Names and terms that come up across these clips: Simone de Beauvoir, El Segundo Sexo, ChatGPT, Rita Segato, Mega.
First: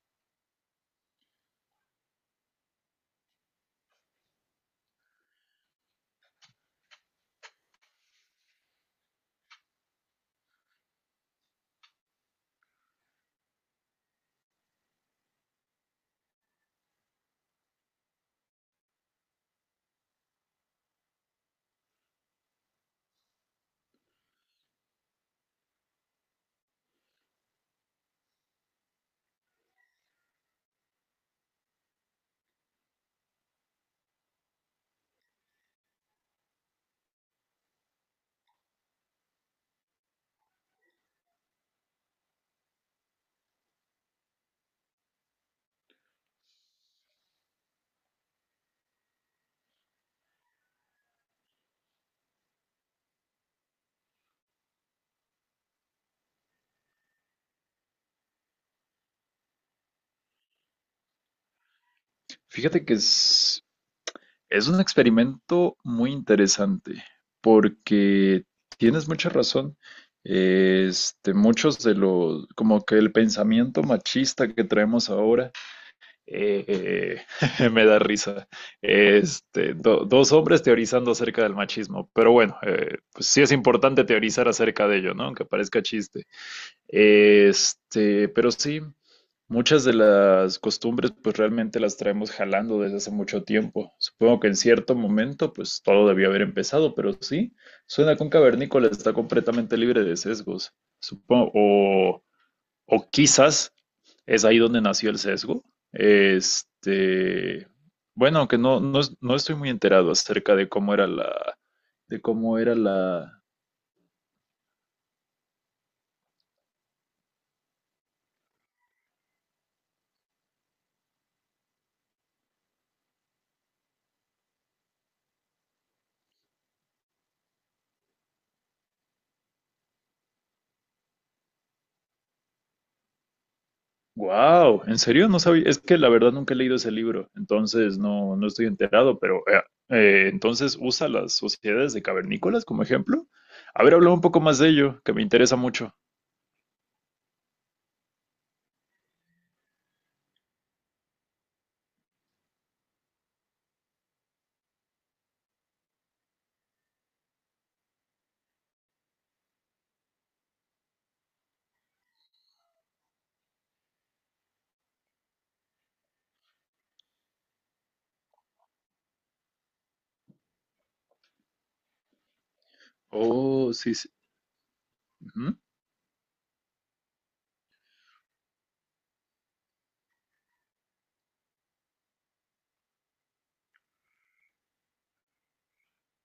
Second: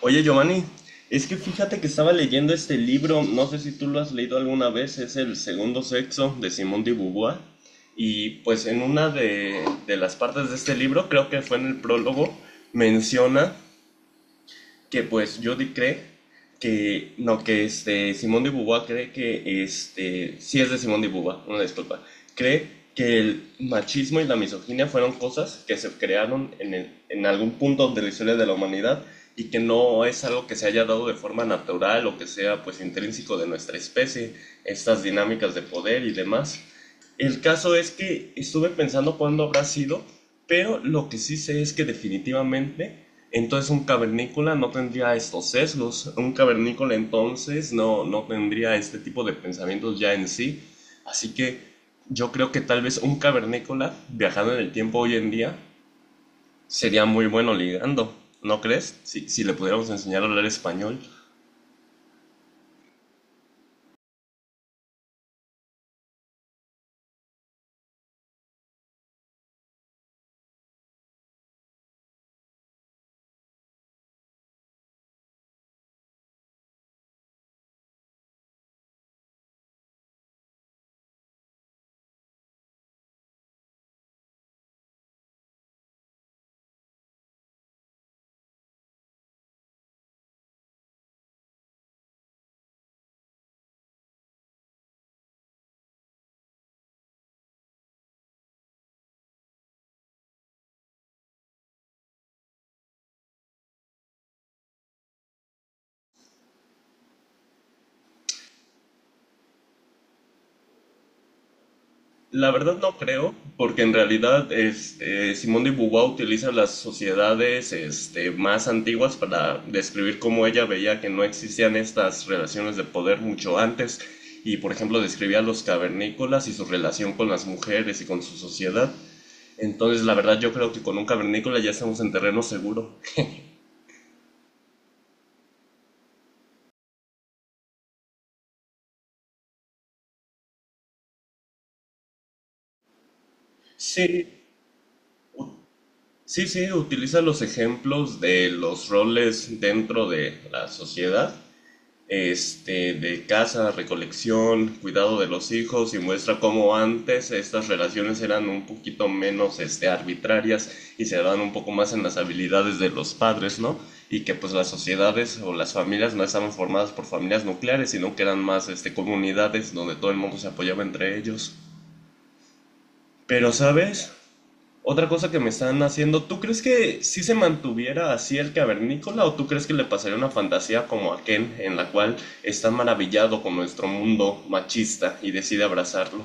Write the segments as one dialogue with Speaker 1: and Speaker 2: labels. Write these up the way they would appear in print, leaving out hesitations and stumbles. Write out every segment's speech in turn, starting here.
Speaker 1: Oye, Giovanni, es que fíjate que estaba leyendo este libro, no sé si tú lo has leído alguna vez, es El Segundo Sexo de Simone de Beauvoir. Y pues en una de las partes de este libro, creo que fue en el prólogo, menciona que pues Jody cree que, no, que Simón de Beauvoir cree que, sí es de Simón de Beauvoir, una disculpa, cree que el machismo y la misoginia fueron cosas que se crearon en, en algún punto de la historia de la humanidad y que no es algo que se haya dado de forma natural o que sea pues intrínseco de nuestra especie, estas dinámicas de poder y demás. El caso es que estuve pensando cuándo habrá sido, pero lo que sí sé es que definitivamente entonces un cavernícola no tendría estos sesgos. Un cavernícola entonces no, no tendría este tipo de pensamientos ya en sí. Así que yo creo que tal vez un cavernícola viajando en el tiempo hoy en día sería muy bueno ligando. ¿No crees? Si, si le pudiéramos enseñar a hablar español.
Speaker 2: Fíjate que es un experimento muy interesante porque tienes mucha razón. Muchos de los, como que el pensamiento machista que traemos ahora, eh, me da risa. Dos hombres teorizando acerca del machismo, pero bueno, pues sí es importante teorizar acerca de ello, ¿no? Aunque parezca chiste. Pero sí, muchas de las costumbres pues realmente las traemos jalando desde hace mucho tiempo. Supongo que en cierto momento pues todo debió haber empezado, pero sí, suena que un cavernícola está completamente libre de sesgos. Supongo, o quizás es ahí donde nació el sesgo. Este, aunque no estoy muy enterado acerca de cómo era la, de
Speaker 1: La
Speaker 2: cómo era
Speaker 1: verdad no creo,
Speaker 2: la,
Speaker 1: porque en realidad es, Simone de Beauvoir utiliza las sociedades más antiguas para describir cómo ella veía que no existían estas relaciones de poder mucho antes y por ejemplo describía a los cavernícolas y su relación con las mujeres y con su sociedad. Entonces la verdad yo creo que con un cavernícola ya estamos en terreno seguro.
Speaker 2: Wow, ¿en serio? No sabía. Es que la verdad nunca he leído ese libro, entonces no, no estoy enterado, pero entonces usa las sociedades de cavernícolas como ejemplo. A ver, habla un
Speaker 1: Sí,
Speaker 2: poco más de ello, que me
Speaker 1: u-
Speaker 2: interesa mucho.
Speaker 1: sí, sí, utiliza los ejemplos de los roles dentro de la sociedad, de caza, recolección, cuidado de los hijos y muestra cómo antes estas relaciones eran un poquito menos arbitrarias y se daban un poco más en las habilidades de los padres, ¿no? Y que pues las sociedades o las familias no estaban formadas por familias nucleares, sino que eran más comunidades donde todo el mundo se apoyaba entre ellos. Pero,
Speaker 2: Oh, sí, sí.
Speaker 1: ¿sabes? Otra cosa que me
Speaker 2: Ujú.
Speaker 1: están haciendo, ¿tú crees que si se mantuviera así el cavernícola o tú crees que le pasaría una fantasía como a Ken en la cual está maravillado con nuestro mundo machista y decide abrazarlo?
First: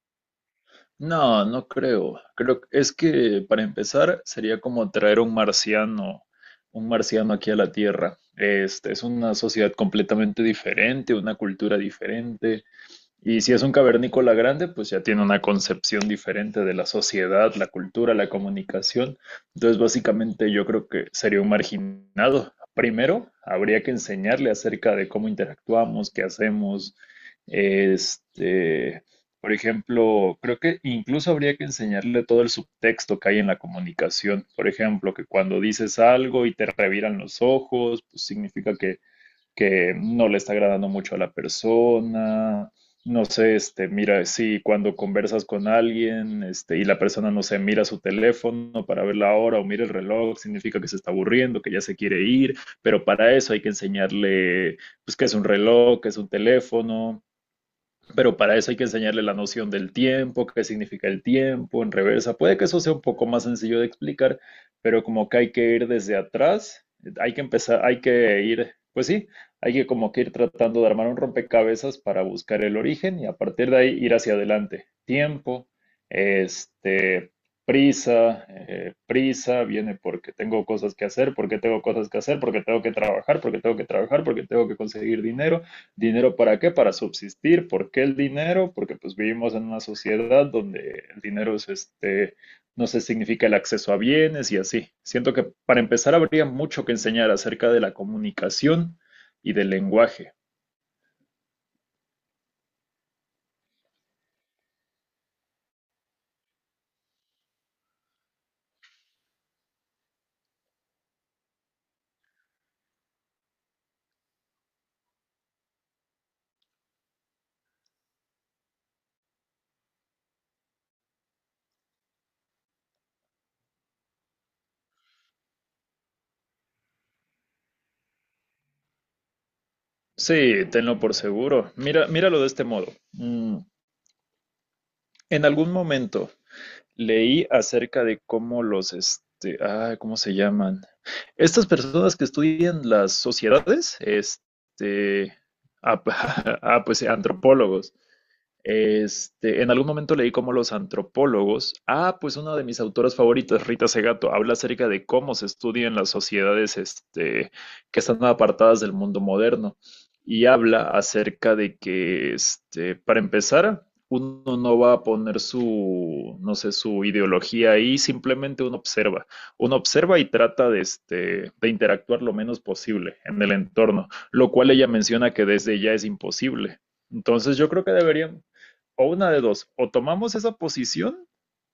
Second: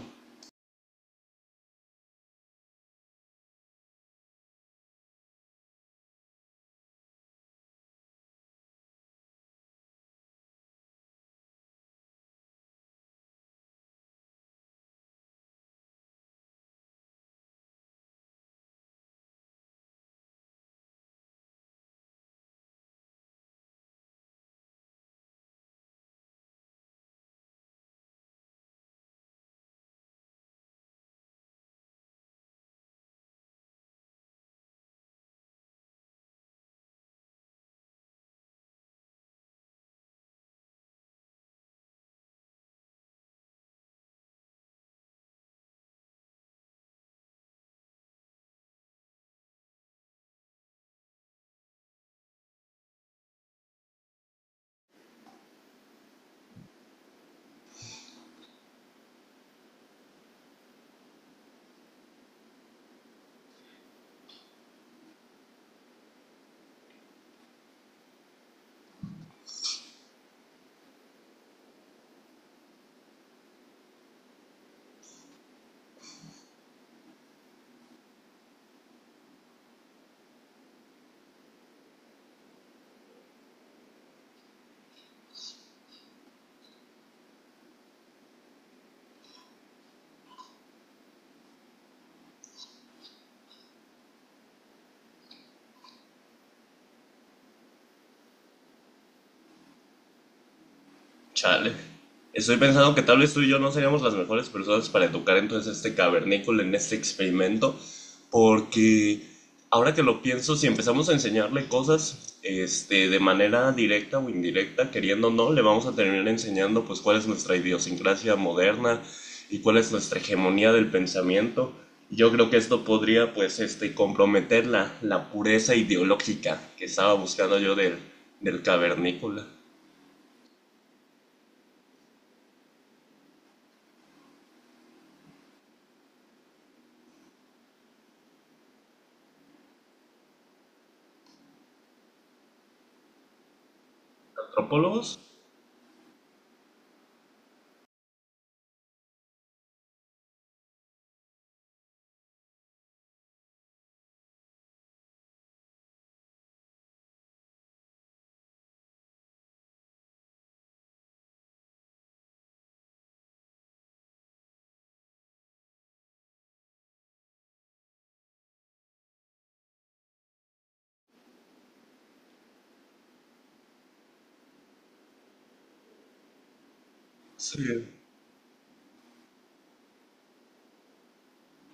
Speaker 2: No, no creo. Creo que es que para empezar sería como traer un marciano aquí a la Tierra. Este es una sociedad completamente diferente, una cultura diferente. Y si es un cavernícola grande, pues ya tiene una concepción diferente de la sociedad, la cultura, la comunicación. Entonces, básicamente yo creo que sería un marginado. Primero, habría que enseñarle acerca de cómo interactuamos, qué hacemos. Este, por ejemplo, creo que incluso habría que enseñarle todo el subtexto que hay en la comunicación. Por ejemplo, que cuando dices algo y te reviran los ojos, pues significa que no le está agradando mucho a la persona. No sé, este, mira, si cuando conversas con alguien, y la persona, no sé, mira su teléfono para ver la hora o mira el reloj, significa que se está aburriendo, que ya se quiere ir, pero para eso hay que enseñarle, pues, qué es un reloj, qué es un teléfono, pero para eso hay que enseñarle la noción del tiempo, qué significa el tiempo en reversa. Puede que eso sea un poco más sencillo de explicar, pero como que hay que ir desde atrás, hay que empezar, pues sí, hay que como que ir tratando de armar un rompecabezas para buscar el origen y a partir de ahí ir hacia adelante. Tiempo, este, prisa, prisa, viene porque tengo cosas que hacer, porque tengo cosas que hacer, porque tengo que trabajar, porque tengo que trabajar, porque tengo que conseguir dinero. ¿Dinero para qué? Para subsistir. ¿Por qué el dinero? Porque pues vivimos en una sociedad donde el dinero es no se significa el acceso a bienes y así. Siento que para empezar habría mucho que enseñar acerca de la comunicación y del lenguaje.
Speaker 1: Chale. Estoy pensando que tal vez tú y yo no seríamos las mejores personas para educar entonces a este cavernícola en este experimento, porque ahora que lo pienso, si empezamos a enseñarle cosas, de manera directa o indirecta, queriendo o no, le vamos a terminar enseñando pues cuál es nuestra idiosincrasia moderna y cuál es nuestra hegemonía del pensamiento. Y yo creo que esto podría pues comprometer la pureza ideológica que estaba buscando yo del cavernícola.
Speaker 2: Sí, tenlo por seguro. Mira, míralo de este modo. Mm, en algún momento leí acerca de cómo los, ¿cómo se llaman? Estas personas que estudian las sociedades,
Speaker 1: ¿Antropólogos?
Speaker 2: ah, pues antropólogos. En algún momento leí cómo los antropólogos, pues una de mis autoras favoritas, Rita Segato, habla acerca de cómo se estudian las sociedades, que están apartadas del mundo moderno y habla acerca de que, para empezar, uno no va a poner su, no sé, su ideología ahí, simplemente uno observa. Uno observa y trata de, de interactuar lo menos posible en el entorno, lo cual ella menciona que desde ya es imposible. Entonces
Speaker 1: Sí.
Speaker 2: yo creo que deberíamos, o una de dos, o tomamos esa posición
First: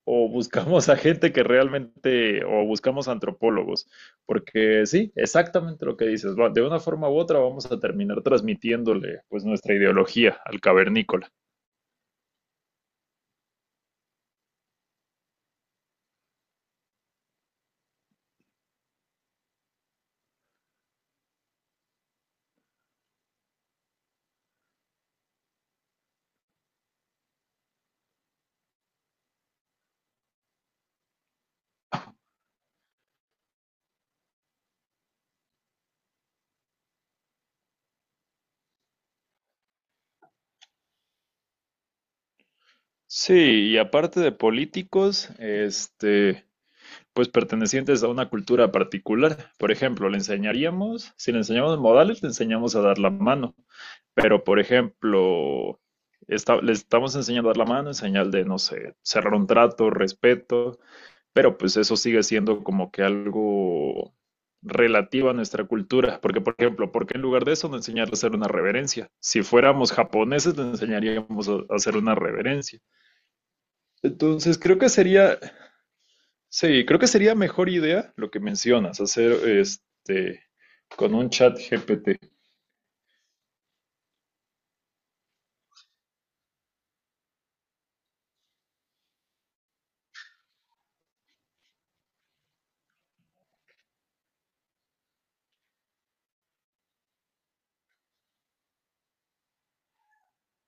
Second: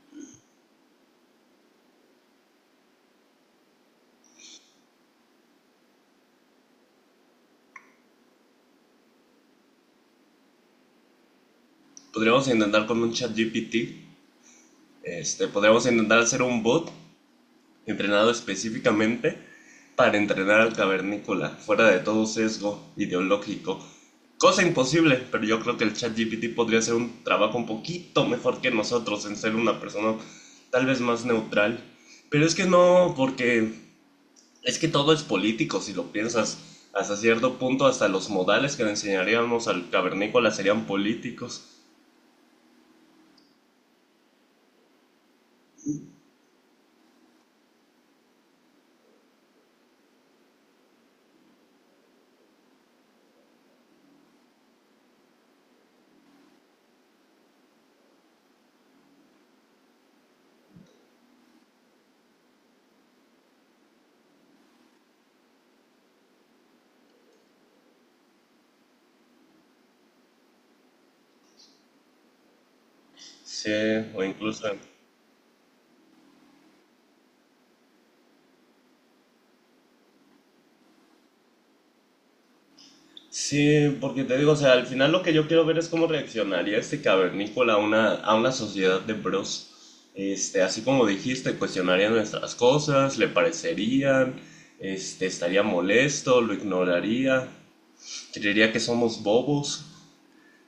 Speaker 2: o buscamos a gente que realmente, o buscamos antropólogos, porque sí, exactamente lo que dices, va, de una forma u otra vamos a terminar transmitiéndole pues nuestra ideología al cavernícola.
Speaker 1: Podríamos intentar con un chat GPT, podríamos intentar hacer un bot entrenado específicamente para entrenar al cavernícola, fuera de todo sesgo ideológico. Cosa imposible, pero yo creo que el chat GPT podría hacer un trabajo un poquito mejor que nosotros en ser una persona tal vez más neutral. Pero es que no, porque es que todo es político, si lo piensas. Hasta cierto punto, hasta los modales que le enseñaríamos al cavernícola serían políticos.
Speaker 2: Sí, y aparte de políticos, pues pertenecientes a una cultura particular. Por ejemplo, le enseñaríamos, si le enseñamos modales, le enseñamos a dar la mano. Pero, por ejemplo, le estamos enseñando a dar la mano en señal de, no sé, cerrar un trato, respeto, pero pues eso sigue siendo como que algo relativo a nuestra cultura. Porque, por ejemplo, ¿por qué en lugar de eso no enseñar a hacer una reverencia? Si fuéramos japoneses, le enseñaríamos a hacer una reverencia.
Speaker 1: Sí, o
Speaker 2: Entonces
Speaker 1: incluso...
Speaker 2: creo que sería, sí, creo que sería mejor idea lo que mencionas, hacer este con un chat GPT.
Speaker 1: Sí, porque te digo, o sea, al final lo que yo quiero ver es cómo reaccionaría este cavernícola a una sociedad de bros. Así como dijiste, cuestionaría nuestras cosas, le parecerían, estaría molesto, lo ignoraría, creería que somos bobos.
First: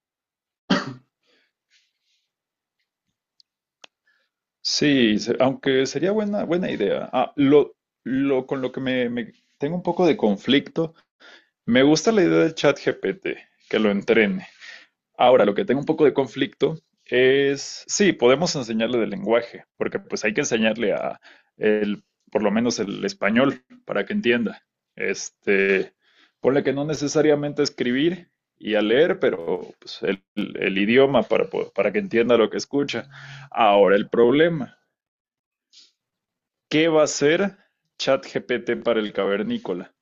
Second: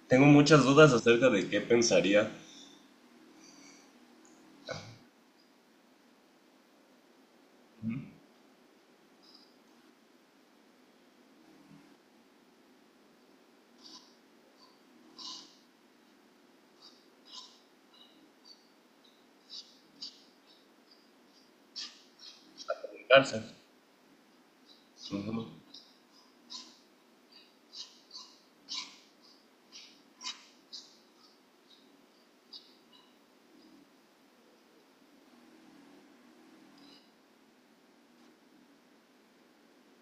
Speaker 1: Tengo muchas dudas acerca de qué pensaría
Speaker 2: Aunque sería buena, buena idea. Ah, lo con lo que me- tengo un poco de conflicto. Me gusta la idea del chat GPT, que lo entrene. Ahora, lo que tengo un poco de conflicto es, sí, podemos enseñarle del lenguaje, porque pues hay que enseñarle el, por lo menos el
Speaker 1: en cárcel.
Speaker 2: español para que entienda.
Speaker 1: Ujú.
Speaker 2: Este, ponle que no necesariamente a escribir y a leer, pero pues, el idioma para que entienda lo que escucha. Ahora, el problema, ¿qué va a hacer ChatGPT para el cavernícola?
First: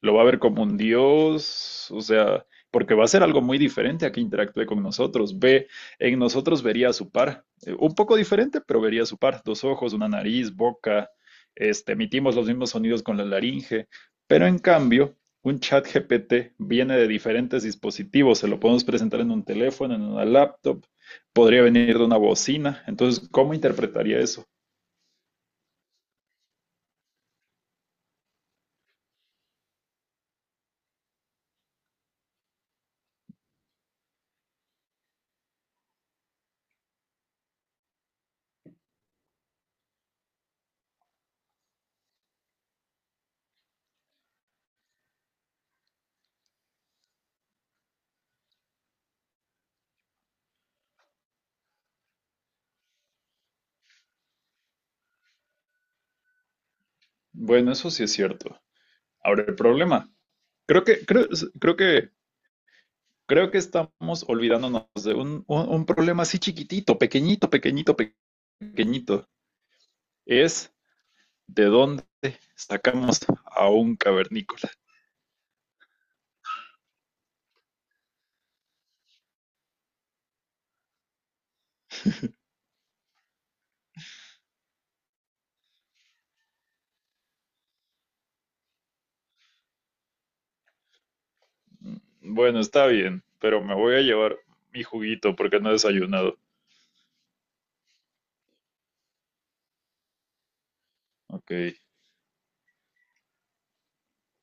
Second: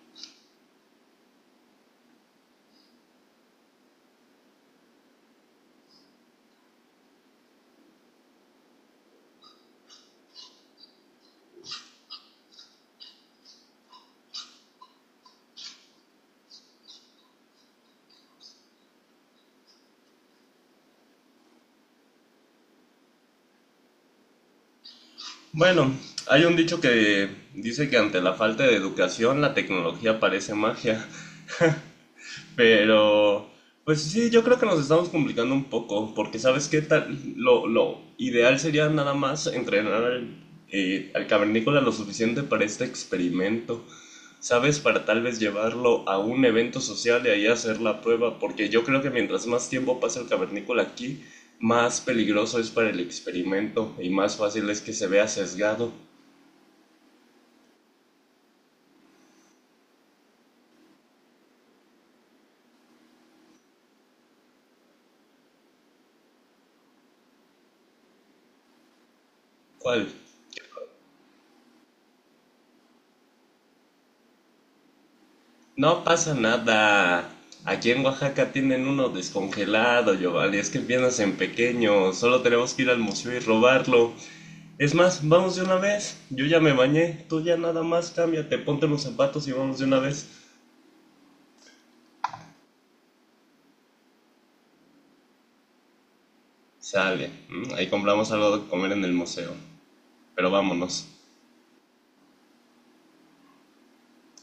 Speaker 2: Lo va a ver como un dios, o sea, porque va a ser algo muy diferente a que interactúe con nosotros. Ve, en nosotros vería a su par, un poco diferente, pero vería a su par, dos ojos, una nariz, boca, emitimos los mismos sonidos con la laringe, pero en cambio, un chat GPT viene de diferentes dispositivos, se lo podemos presentar en un teléfono, en una laptop, podría venir de una bocina, entonces, ¿cómo interpretaría eso?
Speaker 1: Bueno, hay un dicho que dice que ante la falta de educación la tecnología parece magia. Pero, pues sí, yo creo que nos estamos complicando un poco, porque sabes qué tal, lo ideal sería nada más entrenar al, al cavernícola lo suficiente para este experimento, sabes, para tal vez llevarlo a un evento social y ahí hacer la prueba, porque yo creo que mientras más tiempo pasa el cavernícola aquí, más peligroso es para el experimento y más fácil es que se vea sesgado.
Speaker 2: Bueno, eso sí es cierto. Ahora, el problema, creo que, creo, creo que creo que estamos olvidándonos de un problema así chiquitito, pequeñito, pequeñito, pequeñito.
Speaker 1: ¿Cuál?
Speaker 2: Es de dónde sacamos a un cavernícola.
Speaker 1: No pasa nada. Aquí en Oaxaca tienen uno descongelado, Giovanni. Es que empiezas en pequeño. Solo tenemos que ir al museo y robarlo. Es más, vamos de una vez. Yo ya me bañé. Tú ya nada más cámbiate, ponte los zapatos y vamos de una vez.
Speaker 2: Mm, Bueno, está bien, pero me voy a llevar mi juguito porque no he desayunado.
Speaker 1: Sale. ¿M? Ahí compramos algo de comer en el museo. Pero vámonos.
Speaker 2: Ok.